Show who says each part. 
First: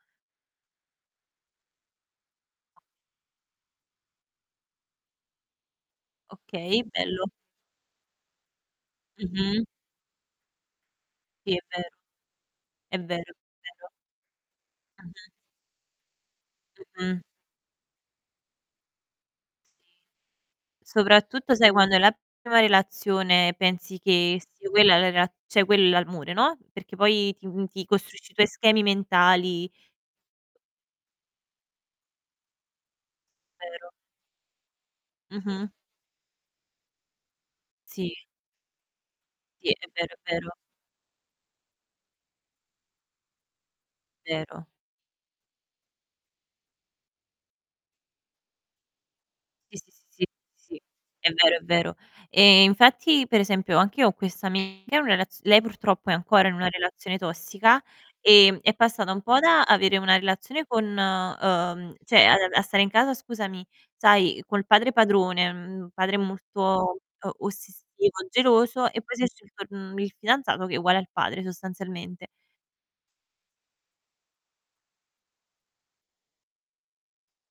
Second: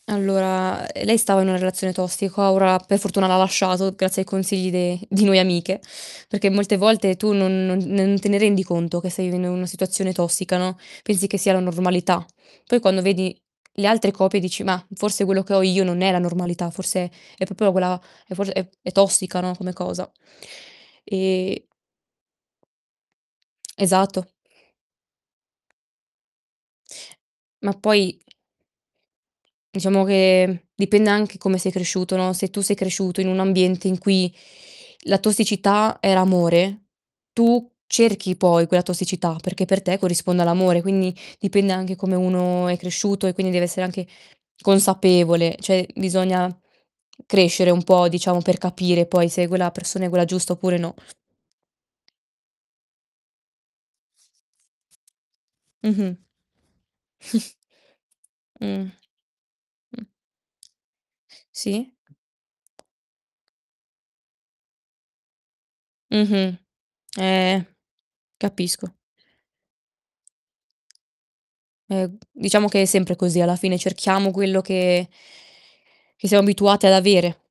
Speaker 1: Allora, ehm, lei stava in una relazione tossica. Ora, per fortuna, l'ha lasciato, grazie ai consigli de di noi amiche, perché molte
Speaker 2: Okay,
Speaker 1: volte
Speaker 2: bello.
Speaker 1: tu non non non te rendi conto che stai vivendo in
Speaker 2: Mh-mh.
Speaker 1: una situazione tossica, no, pensi che sia
Speaker 2: Sì, è
Speaker 1: la
Speaker 2: vero.
Speaker 1: normalità. Poi,
Speaker 2: È
Speaker 1: quando
Speaker 2: vero,
Speaker 1: vedi
Speaker 2: è
Speaker 1: le
Speaker 2: vero.
Speaker 1: altre coppie dici: "Mah, forse
Speaker 2: Mh-mh.
Speaker 1: quello che ho io non è la normalità, forse
Speaker 2: Mh-mh.
Speaker 1: è proprio quella è forse è è tossica, no, come cosa."
Speaker 2: Sì, soprattutto,
Speaker 1: Ehm
Speaker 2: sai, quando è la tua prima relazione pensi
Speaker 1: Esatto.
Speaker 2: che sia quella è la rela cioè quell è l'amore, no, perché poi ti mhmm,
Speaker 1: Ma
Speaker 2: ti
Speaker 1: poi
Speaker 2: costruisci i tuoi schemi mentali
Speaker 1: diciamo che, mhmm, dipende anche come sei cresciuto, no, se tu sei cresciuto in un ambiente
Speaker 2: Vero.
Speaker 1: in cui la
Speaker 2: Mh-mh.
Speaker 1: tossicità era amore, tu
Speaker 2: Sì.
Speaker 1: cerchi poi quella tossicità, perché
Speaker 2: Sì,
Speaker 1: per
Speaker 2: è
Speaker 1: te
Speaker 2: vero, è
Speaker 1: corrisponde
Speaker 2: vero.
Speaker 1: all'amore. Quindi dipende anche come uno è cresciuto e quindi deve essere anche
Speaker 2: Vero.
Speaker 1: consapevole. Cioè bisogna crescere un po', diciamo, per capire poi se quella
Speaker 2: Sì, sì,
Speaker 1: persona è
Speaker 2: sì, sì.
Speaker 1: quella giusta oppure
Speaker 2: Sì.
Speaker 1: no.
Speaker 2: È vero, è vero. Ehm, infatti, per esempio, anche io ho questa amica in una relaz lei purtroppo è
Speaker 1: Mh-mh.
Speaker 2: ancora in una relazione tossica, ehm, è
Speaker 1: Mh.
Speaker 2: passata un po' da avere
Speaker 1: Mh.
Speaker 2: una relazione con
Speaker 1: Sì.
Speaker 2: uhm, cioè ad av a stare in casa, scusami, sai, col padre padrone, mhmm, un padre
Speaker 1: Mh-mh.
Speaker 2: molto, uhm,
Speaker 1: Eh,
Speaker 2: ossessivo, geloso,
Speaker 1: capisco.
Speaker 2: e poi si è scelto, mhmm, il fidanzato che è uguale al padre,
Speaker 1: Eh,
Speaker 2: sostanzialmente.
Speaker 1: diciamo che è sempre così alla fine cerchiamo quello che che siamo abituati ad avere.